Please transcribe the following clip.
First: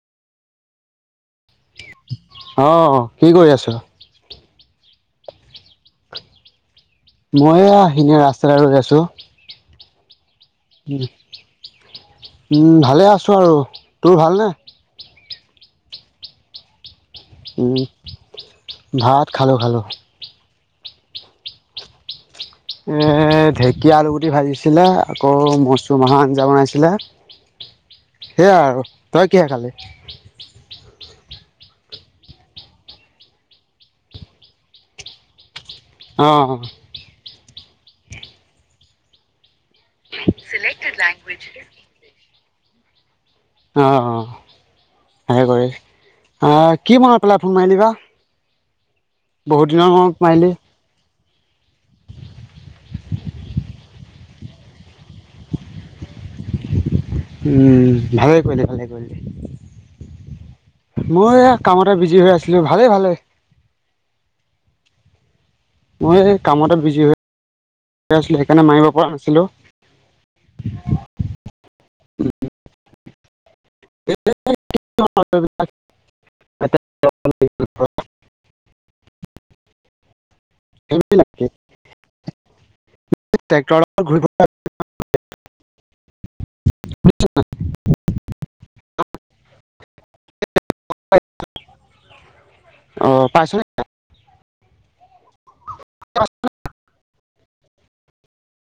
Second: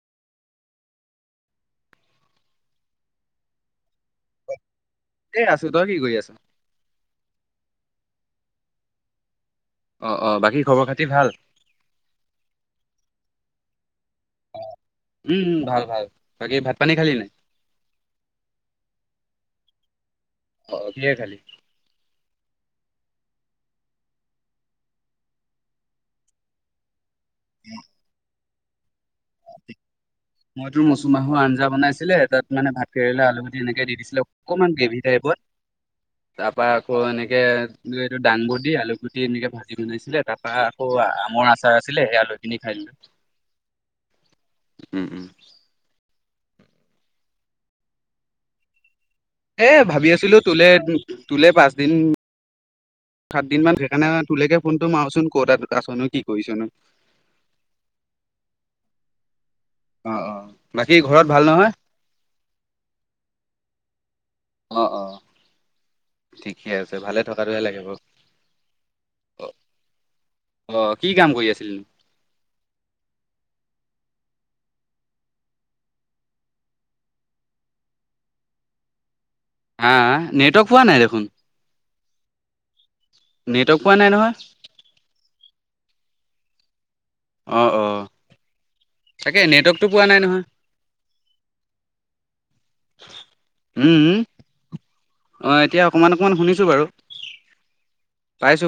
অ কি কৰি আছো এ আছো তই কি কৰি আছ মই ইনে ৰাস্তা ৰৈ আছো। অ অ বাকী খবৰ উ খাতি ভাল? উম ভালে আছো আৰু তোৰ ভালনেে উম ভাল ভাল বাকী ভাত পানী খালি নাই ভাত খালো খালো অ কিে খালি এৰ ঢেকীয়া আলু গুটি ভাজিছিলে আকৌ মচুৰমাহৰ আঞ্জা বনাইছিলে সেয়া আৰু তই কিহে খালি ুমাহৰ আঞ্জা বনাইছিলে তাত মানে ভাত কেৰেলা আলু ভটি এনেকে দি দিছিলে অকণমান গ্ৰেভি টাইপত অ', তাৰপা আকৌ এনেকে এইটো দাংবু দিি আলু গুটি এনেকে ভাল বনাইছিলে তাৰ পৰা আকৌ আমৰ আচাৰ আছিলে সেয়া লৈ পিনি খাই দিলো অ অ উম উম হে কৰে আহ কি মনত পেলাই ফোন মাৰিলিবা এ ভাবি আছিলো তোলে তোলে পাঁচদিন সাত দিন মান সেইকাৰণে তোলৈকে ফোনটো মাৰচোন ক' তাত আছন কি কৰিছ ন উম ভালে কৰিলে ভালে অ অ বাকী কৰিলে ঘৰত মই ভাল এই নহয়? কামতে বিজি হৈ আছিলো ভালেই ভালে অ অ মই কাম ঠিকে তাত আছে বিজি হৈ ভালে থকাটোহে লাগে বাৰু। আছিলো সেইকাৰণে মাৰিব পৰা নাছিলো আহ কি কাম কৰি আছিল [unintelligible] হা নেটৱৰ্ক পোৱা নাই দেখোন। নেটৱৰ্ক ্ৰেক্টৰ পোৱা নাই ঘূৰি নহয় অ অ তাকে নেটৱৰ্কতটো পোৱা নাই নহয় হয় অ পাইছ উম অ এতিয়া অকমান অকমান শুনিছো বাৰু পাইছো